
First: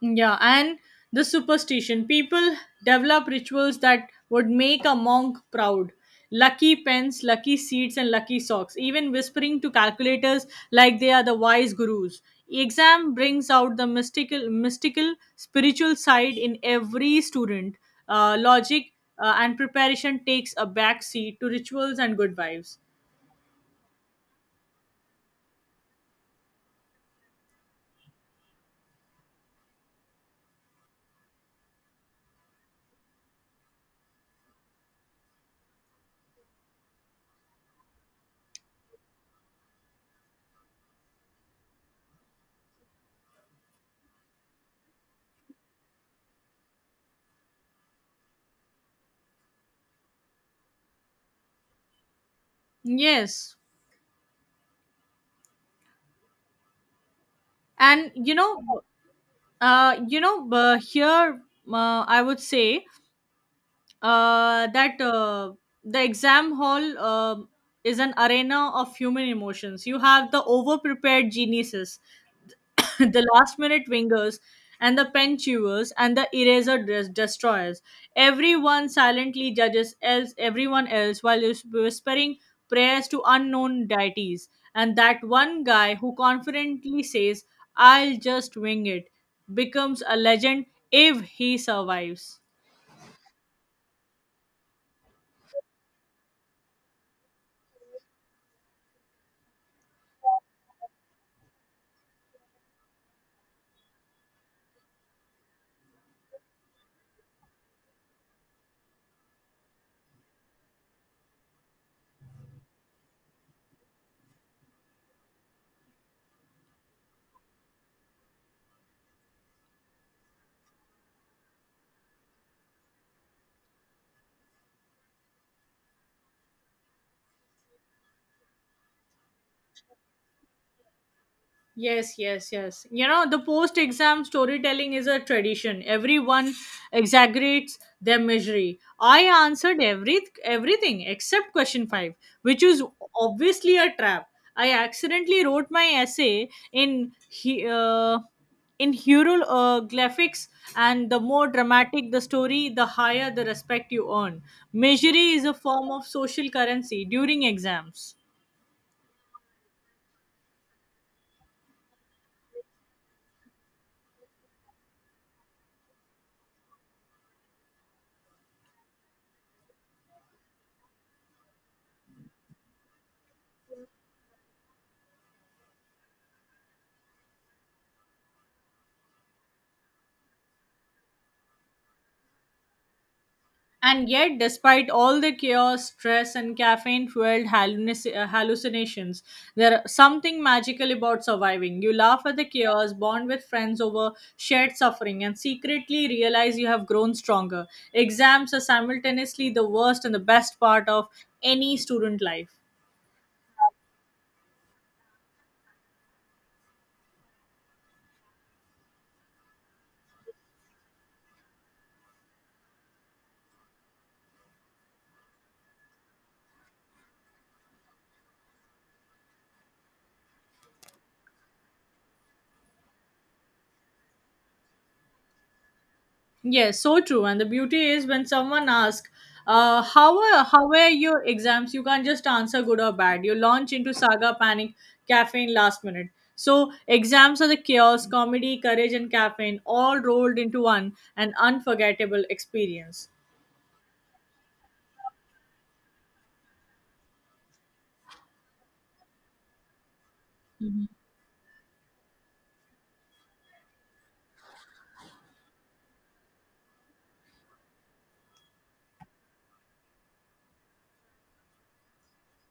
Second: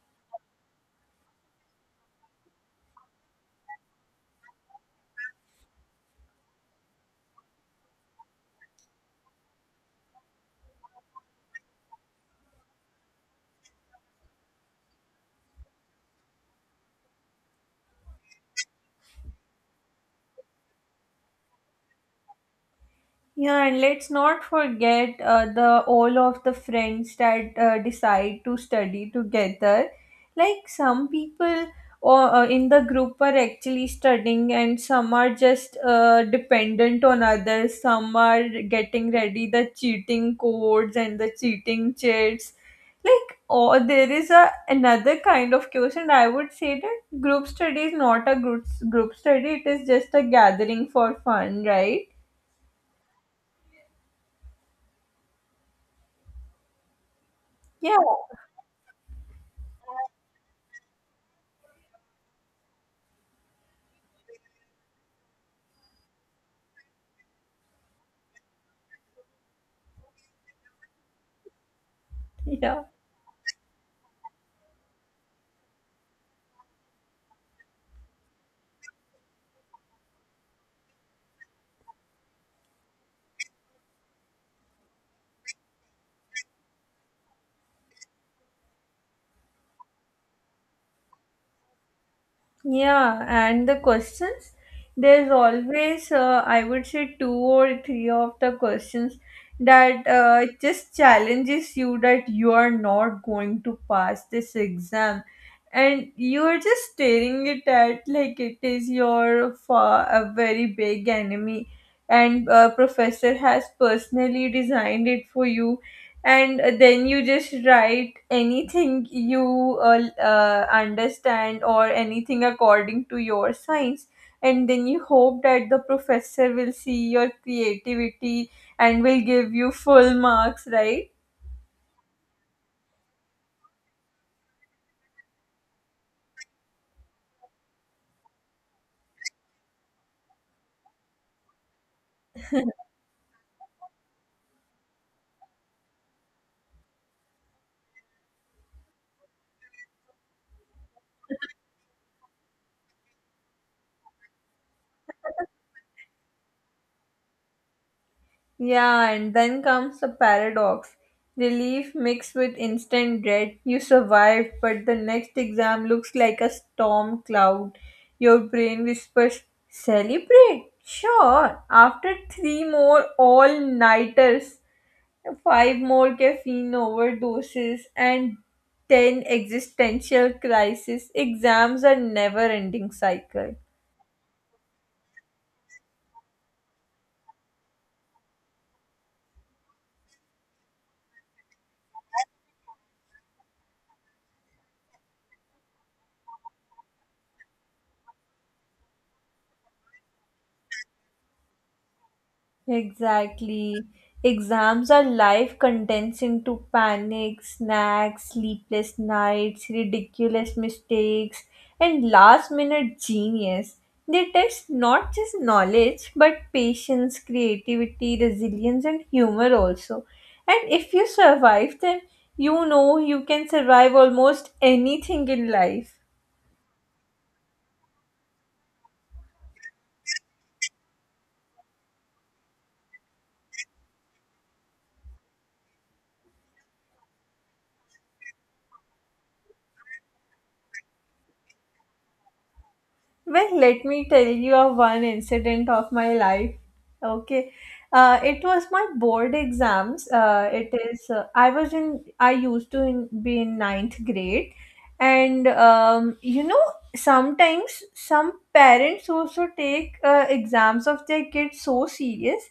[SPEAKER 2] Yeah, and the superstition. People develop rituals that would make a monk proud. Lucky pens, lucky seeds, and lucky socks. Even whispering to calculators like they are the wise gurus. Exam brings out the mystical, mystical, spiritual side in every student. Uh, logic uh, and preparation takes a back seat to rituals and good vibes.
[SPEAKER 1] Yeah, and let's not forget uh, the all of the friends that uh, decide to study together. Like some people or uh, in the group are actually studying, and some are just uh, dependent on others. Some are getting ready the cheating codes and the cheating chats. Like, or there is a another kind of course, and I would say that group study is not a group group study. It is just a gathering for fun, right?
[SPEAKER 2] Yes,
[SPEAKER 1] Yeah,
[SPEAKER 2] and you know, uh, you know, uh, here uh, I would say uh, that uh, the exam hall uh, is an arena of human emotions. You have the over-prepared geniuses,
[SPEAKER 1] yeah,
[SPEAKER 2] the last-minute wingers, and the pen chewers and the eraser des- destroyers. Everyone silently judges else everyone else while is whispering prayers to unknown deities. And that one guy who confidently says, "I'll just wing it," becomes a legend if he survives.
[SPEAKER 1] yeah, and the questions, there's always, uh, I would say, two or three of the questions that uh, just challenges you that you are not going to pass this exam, and you are just staring it at like it is your fa- a very big enemy, and uh, professor has personally designed it for you, and then you just write anything you uh, uh, understand or anything according to your science, and then you hope that the professor will see your creativity and will give you full marks, right?
[SPEAKER 2] Yes, yes, yes. You know, the post exam storytelling is a tradition. Everyone exaggerates their misery. I answered every everything except question five, which is obviously a trap. I accidentally wrote my essay in he- uh, in hieroglyphics, and the more dramatic the story, the higher the respect you earn. Misery is a form of social currency during exams.
[SPEAKER 1] Yeah, and then comes the paradox. Relief mixed with instant dread. You survived, but the next exam looks like a storm cloud. Your brain whispers, "Celebrate! Sure! After three more all nighters, five more caffeine overdoses, and ten existential crises, exams are never ending cycle."
[SPEAKER 2] And yet, despite all the chaos, stress, and caffeine fueled hallucinations, there's something magical about surviving. You laugh at the chaos, bond with friends over shared suffering, and secretly realize you have grown stronger. Exams are simultaneously the worst and the best part of any student life.
[SPEAKER 1] Exactly. Exams are life condensed into panic, snacks, sleepless nights, ridiculous mistakes, and last minute genius. They test not just knowledge but patience, creativity, resilience, and humor also. And if you survive them, you know you can survive almost anything in life.
[SPEAKER 2] Yes, so true. And the beauty is when someone asks, uh, how were how were your exams? You can't just answer good or bad. You launch into saga, panic, caffeine, last minute. So exams are the chaos, comedy, courage, and caffeine all rolled into one, an unforgettable experience.
[SPEAKER 1] Well, let me tell you of one incident of my life. Okay, uh, it was my board exams. Uh, it is uh, I was in I used to in, be in ninth grade, and um, you know, sometimes some parents also take uh, exams of their kids so serious,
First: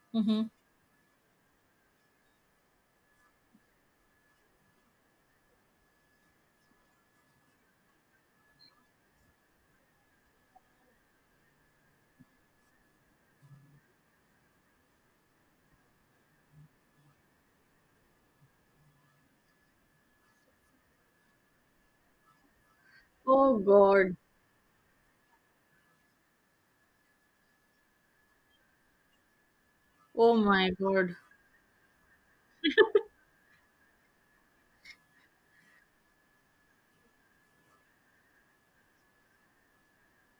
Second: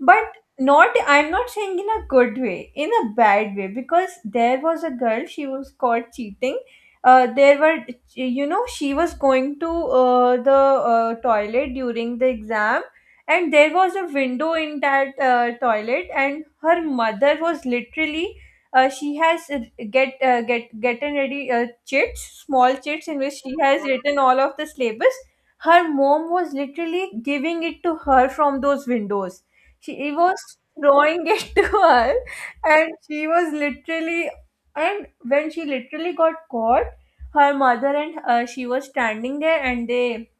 [SPEAKER 1] but
[SPEAKER 2] Mm-hmm.
[SPEAKER 1] not, I'm not saying in a good way, in a bad way, because there was a girl, she was caught cheating. Uh, there were, you know, she was going to uh, the uh, toilet during the exam, and there was a window in that uh, toilet, and her mother was literally, uh, she has uh, get uh, get gotten ready uh, chits, small chits in which she
[SPEAKER 2] Oh
[SPEAKER 1] has
[SPEAKER 2] God.
[SPEAKER 1] written all of the syllabus. Her mom was literally giving it to her from those windows. She he
[SPEAKER 2] Oh
[SPEAKER 1] was
[SPEAKER 2] my God.
[SPEAKER 1] throwing it to her, and she was literally, and when she literally got caught, her mother and uh, she was standing there, and they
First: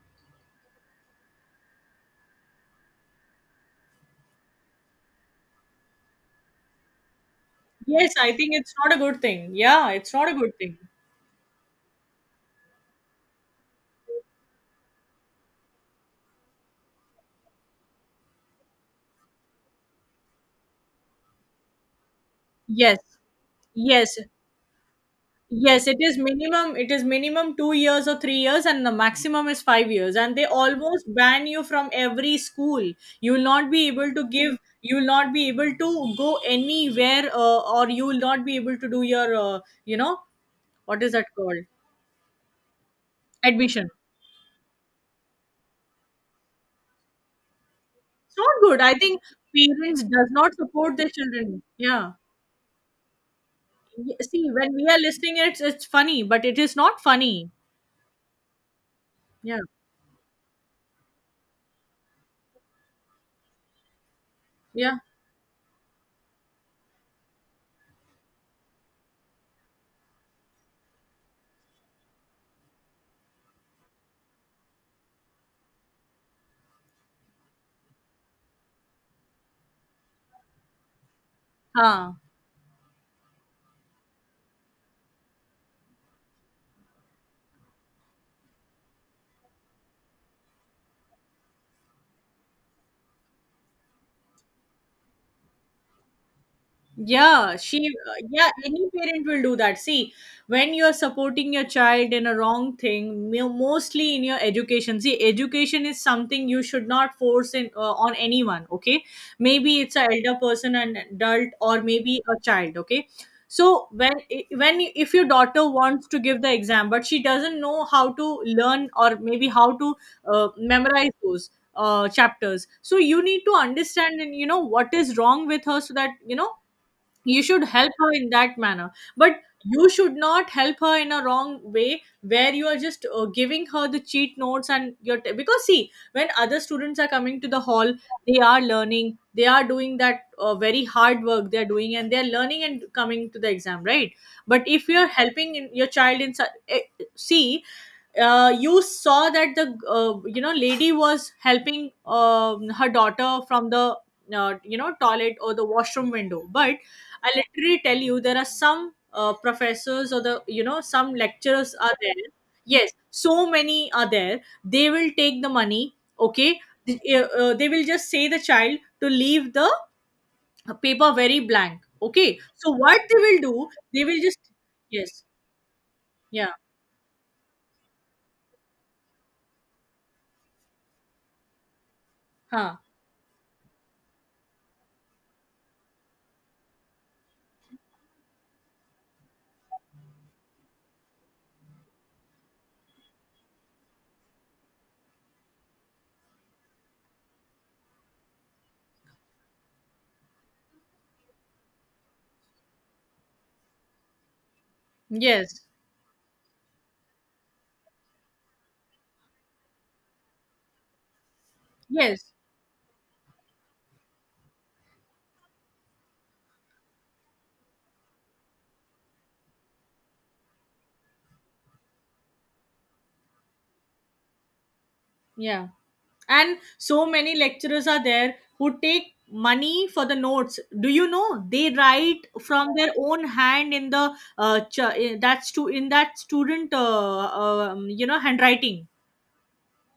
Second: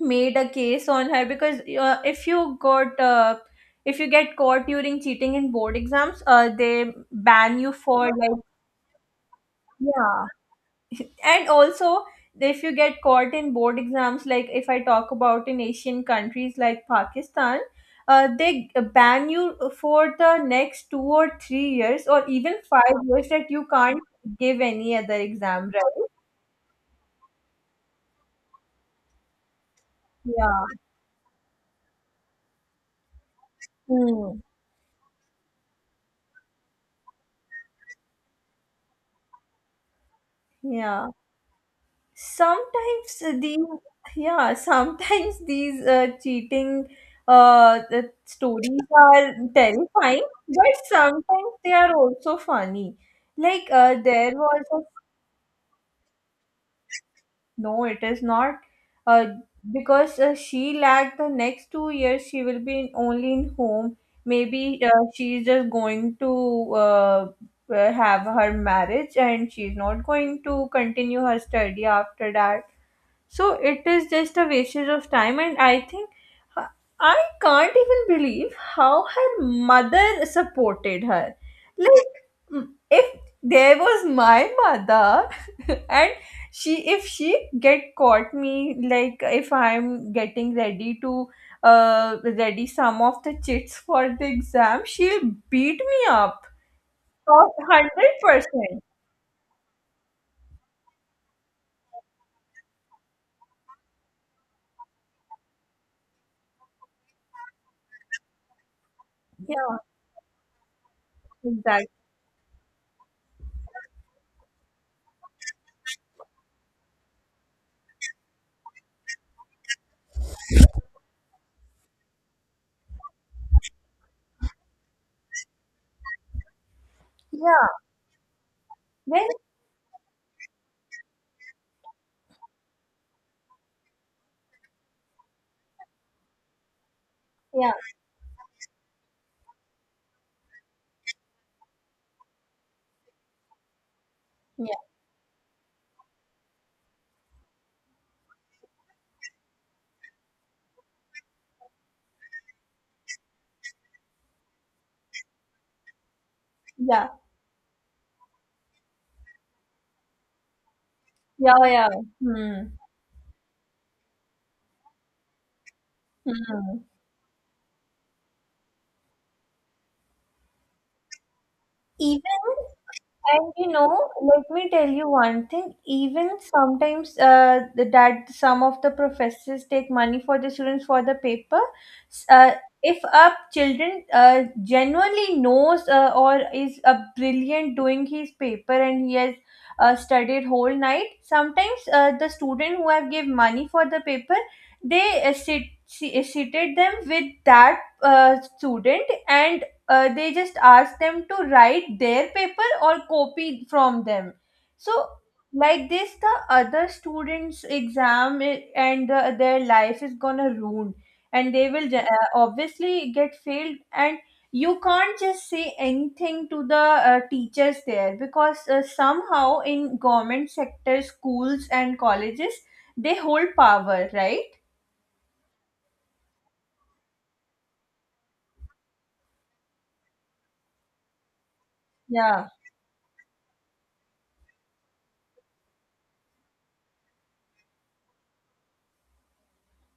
[SPEAKER 1] made a case on her, because uh, if you got uh, if you get caught during cheating in board exams, uh, they ban you for
[SPEAKER 2] Yes, I
[SPEAKER 1] like,
[SPEAKER 2] think it's not a good thing. Yeah, it's
[SPEAKER 1] yeah.
[SPEAKER 2] not a good thing.
[SPEAKER 1] And also, if you get caught in board exams, like if I talk about in asian countries like pakistan, uh, they ban you for the next two or three years, or even five
[SPEAKER 2] Yes.
[SPEAKER 1] years that you can't
[SPEAKER 2] Yes.
[SPEAKER 1] give any other exam,
[SPEAKER 2] Yes, it
[SPEAKER 1] right?
[SPEAKER 2] is minimum. It is minimum two years or three years, and the maximum is five years. And they
[SPEAKER 1] Yeah.
[SPEAKER 2] almost ban you from every school. You will not be able to
[SPEAKER 1] Hmm.
[SPEAKER 2] give. You will not be able to go anywhere, uh, or you will not be able to do your, uh, you know, what
[SPEAKER 1] yeah
[SPEAKER 2] is that called?
[SPEAKER 1] sometimes these
[SPEAKER 2] Admission.
[SPEAKER 1] yeah sometimes these uh, cheating, uh, the
[SPEAKER 2] It's not good.
[SPEAKER 1] stories
[SPEAKER 2] I think
[SPEAKER 1] are
[SPEAKER 2] parents
[SPEAKER 1] terrifying,
[SPEAKER 2] does not
[SPEAKER 1] but
[SPEAKER 2] support their
[SPEAKER 1] sometimes
[SPEAKER 2] children.
[SPEAKER 1] they are
[SPEAKER 2] Yeah.
[SPEAKER 1] also funny. Like, uh,
[SPEAKER 2] Y-
[SPEAKER 1] there
[SPEAKER 2] See,
[SPEAKER 1] was
[SPEAKER 2] when
[SPEAKER 1] a,
[SPEAKER 2] we are listening, it's it's funny, but it is not funny.
[SPEAKER 1] no, it is not. Uh,
[SPEAKER 2] Yeah.
[SPEAKER 1] because uh, she lacked the next two years, she will be in, only in home. Maybe uh,
[SPEAKER 2] Yeah.
[SPEAKER 1] she is just going to uh, uh, have her marriage and she's not going to continue her study after that. So it is just a wastage of time, and I think, uh, I can't even believe how her mother supported her. Like,
[SPEAKER 2] Huh.
[SPEAKER 1] mm, if there was my mother, and she, if she get caught me, like if I'm getting ready to uh ready some of the chits for the exam, she'll beat me up.
[SPEAKER 2] Yeah, she,
[SPEAKER 1] Hundred
[SPEAKER 2] yeah,
[SPEAKER 1] percent.
[SPEAKER 2] any parent will do that. See, when you're supporting your child in a wrong thing, mo- mostly in your education, see, education is something you should not force in, uh, on anyone, okay?
[SPEAKER 1] Yeah,
[SPEAKER 2] Maybe it's an elder person, an adult, or
[SPEAKER 1] exactly.
[SPEAKER 2] maybe a child, okay? So when when if your daughter wants to give the exam, but she doesn't know how to learn or maybe how to uh, memorize those uh, chapters, so you need to understand and you know what is wrong with her, so that you know you should
[SPEAKER 1] Yeah.
[SPEAKER 2] help her in that manner,
[SPEAKER 1] Then
[SPEAKER 2] but you should not help her in a wrong way where you are just uh, giving her the cheat notes. And your t- because see, when other students are coming to the
[SPEAKER 1] yeah,
[SPEAKER 2] hall, they are learning, they are doing that uh, very hard work they are doing, and they are learning and coming to the exam, right? But
[SPEAKER 1] yeah,
[SPEAKER 2] if you are helping in, your child in su- eh, see, uh, you saw that the uh, you know lady was helping um her daughter from the uh, you know toilet or the washroom window, but
[SPEAKER 1] yeah.
[SPEAKER 2] I literally tell you, there are some uh, professors or the you know some
[SPEAKER 1] Yeah,
[SPEAKER 2] lecturers
[SPEAKER 1] yeah.
[SPEAKER 2] are there.
[SPEAKER 1] Hmm.
[SPEAKER 2] Yes, so many are there. They will take the money. Okay,
[SPEAKER 1] Hmm.
[SPEAKER 2] The- uh, uh, they will just say the child to leave the paper very blank.
[SPEAKER 1] Even,
[SPEAKER 2] Okay, so what they will
[SPEAKER 1] and you
[SPEAKER 2] do? They
[SPEAKER 1] know,
[SPEAKER 2] will just
[SPEAKER 1] let me tell you
[SPEAKER 2] yes,
[SPEAKER 1] one thing. Even
[SPEAKER 2] yeah,
[SPEAKER 1] sometimes, uh, the- that some of the professors take money for the students for the paper. S- Uh,
[SPEAKER 2] huh,
[SPEAKER 1] if a children uh, genuinely knows, uh, or is a brilliant doing his paper and he has uh, studied whole night, sometimes uh, the student who have give money for the paper, they uh, sit, si- uh, seated them with that uh, student, and uh, they just ask them to write their paper or copy from them. So
[SPEAKER 2] yes,
[SPEAKER 1] like this, the other students exam, I- and uh, their life is gonna ruin, and they will ju- uh,
[SPEAKER 2] yes,
[SPEAKER 1] obviously get failed, and you can't just say anything to the uh, teachers there, because uh, somehow in government sector schools and colleges, they hold power, right?
[SPEAKER 2] yeah. And so many lecturers are there who take money for the notes. Do you know, they write
[SPEAKER 1] Yeah,
[SPEAKER 2] from their own hand in the uh, ch- in that stu- in that student uh, um, you know handwriting.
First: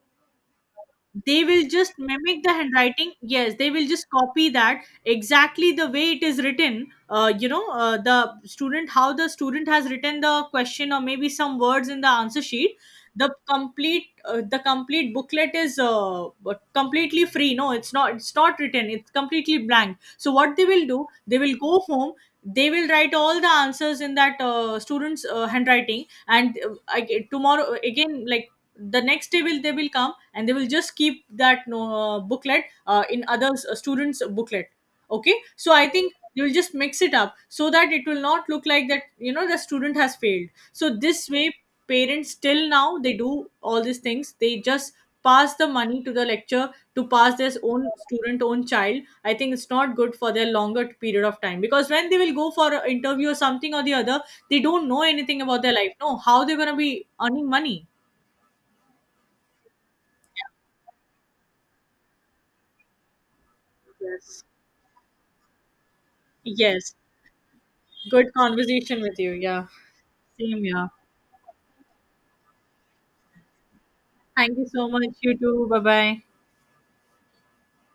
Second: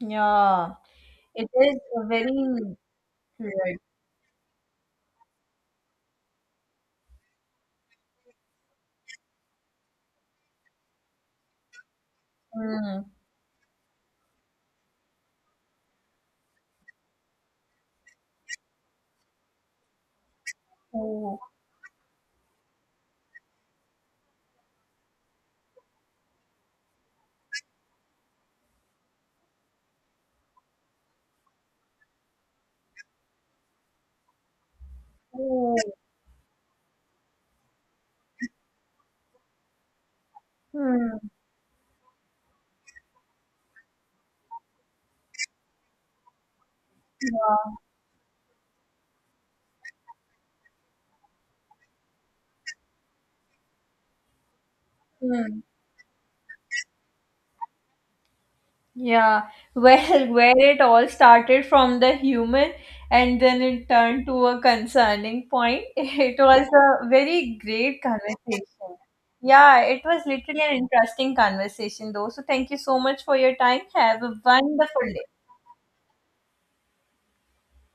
[SPEAKER 1] yeah,
[SPEAKER 2] They
[SPEAKER 1] it
[SPEAKER 2] will
[SPEAKER 1] is
[SPEAKER 2] just mimic
[SPEAKER 1] very
[SPEAKER 2] the handwriting. Yes, they will just copy that exactly the way it is written, uh, you know uh, the student, how the student has written the question or maybe some words in the answer sheet.
[SPEAKER 1] weird.
[SPEAKER 2] The complete uh, the complete booklet is uh, completely free. No, it's not, it's not written, it's completely blank. So what they will do,
[SPEAKER 1] Oh,
[SPEAKER 2] they will go home, they will write all the answers in that uh, student's uh, handwriting, and uh, I, tomorrow again, like the next day, will they will come and they will just keep that no uh, booklet uh, in other s- students booklet. Okay, so
[SPEAKER 1] oh,
[SPEAKER 2] I think they will just mix it up so that it will not look like that, you know, the student has failed. So
[SPEAKER 1] hmm,
[SPEAKER 2] this way, parents till now they do all these things, they just pass the money to the lecture to pass their
[SPEAKER 1] yeah,
[SPEAKER 2] own student, own child. I think it's not good for their longer period of time, because when they will go for an interview or something or the other, they don't know anything
[SPEAKER 1] hmm,
[SPEAKER 2] about their life, no, how they're going to be earning money.
[SPEAKER 1] yeah. Well, where it all started from the human, and then it turned
[SPEAKER 2] Yes.
[SPEAKER 1] to a concerning point, it was
[SPEAKER 2] Yes.
[SPEAKER 1] a very great
[SPEAKER 2] Good
[SPEAKER 1] conversation.
[SPEAKER 2] conversation with you. Yeah.
[SPEAKER 1] Yeah, it was literally
[SPEAKER 2] Same.
[SPEAKER 1] an
[SPEAKER 2] Yeah.
[SPEAKER 1] interesting conversation, though. So, thank you so much for your time. Have a
[SPEAKER 2] Thank you so
[SPEAKER 1] wonderful
[SPEAKER 2] much.
[SPEAKER 1] day.
[SPEAKER 2] You too. Bye bye.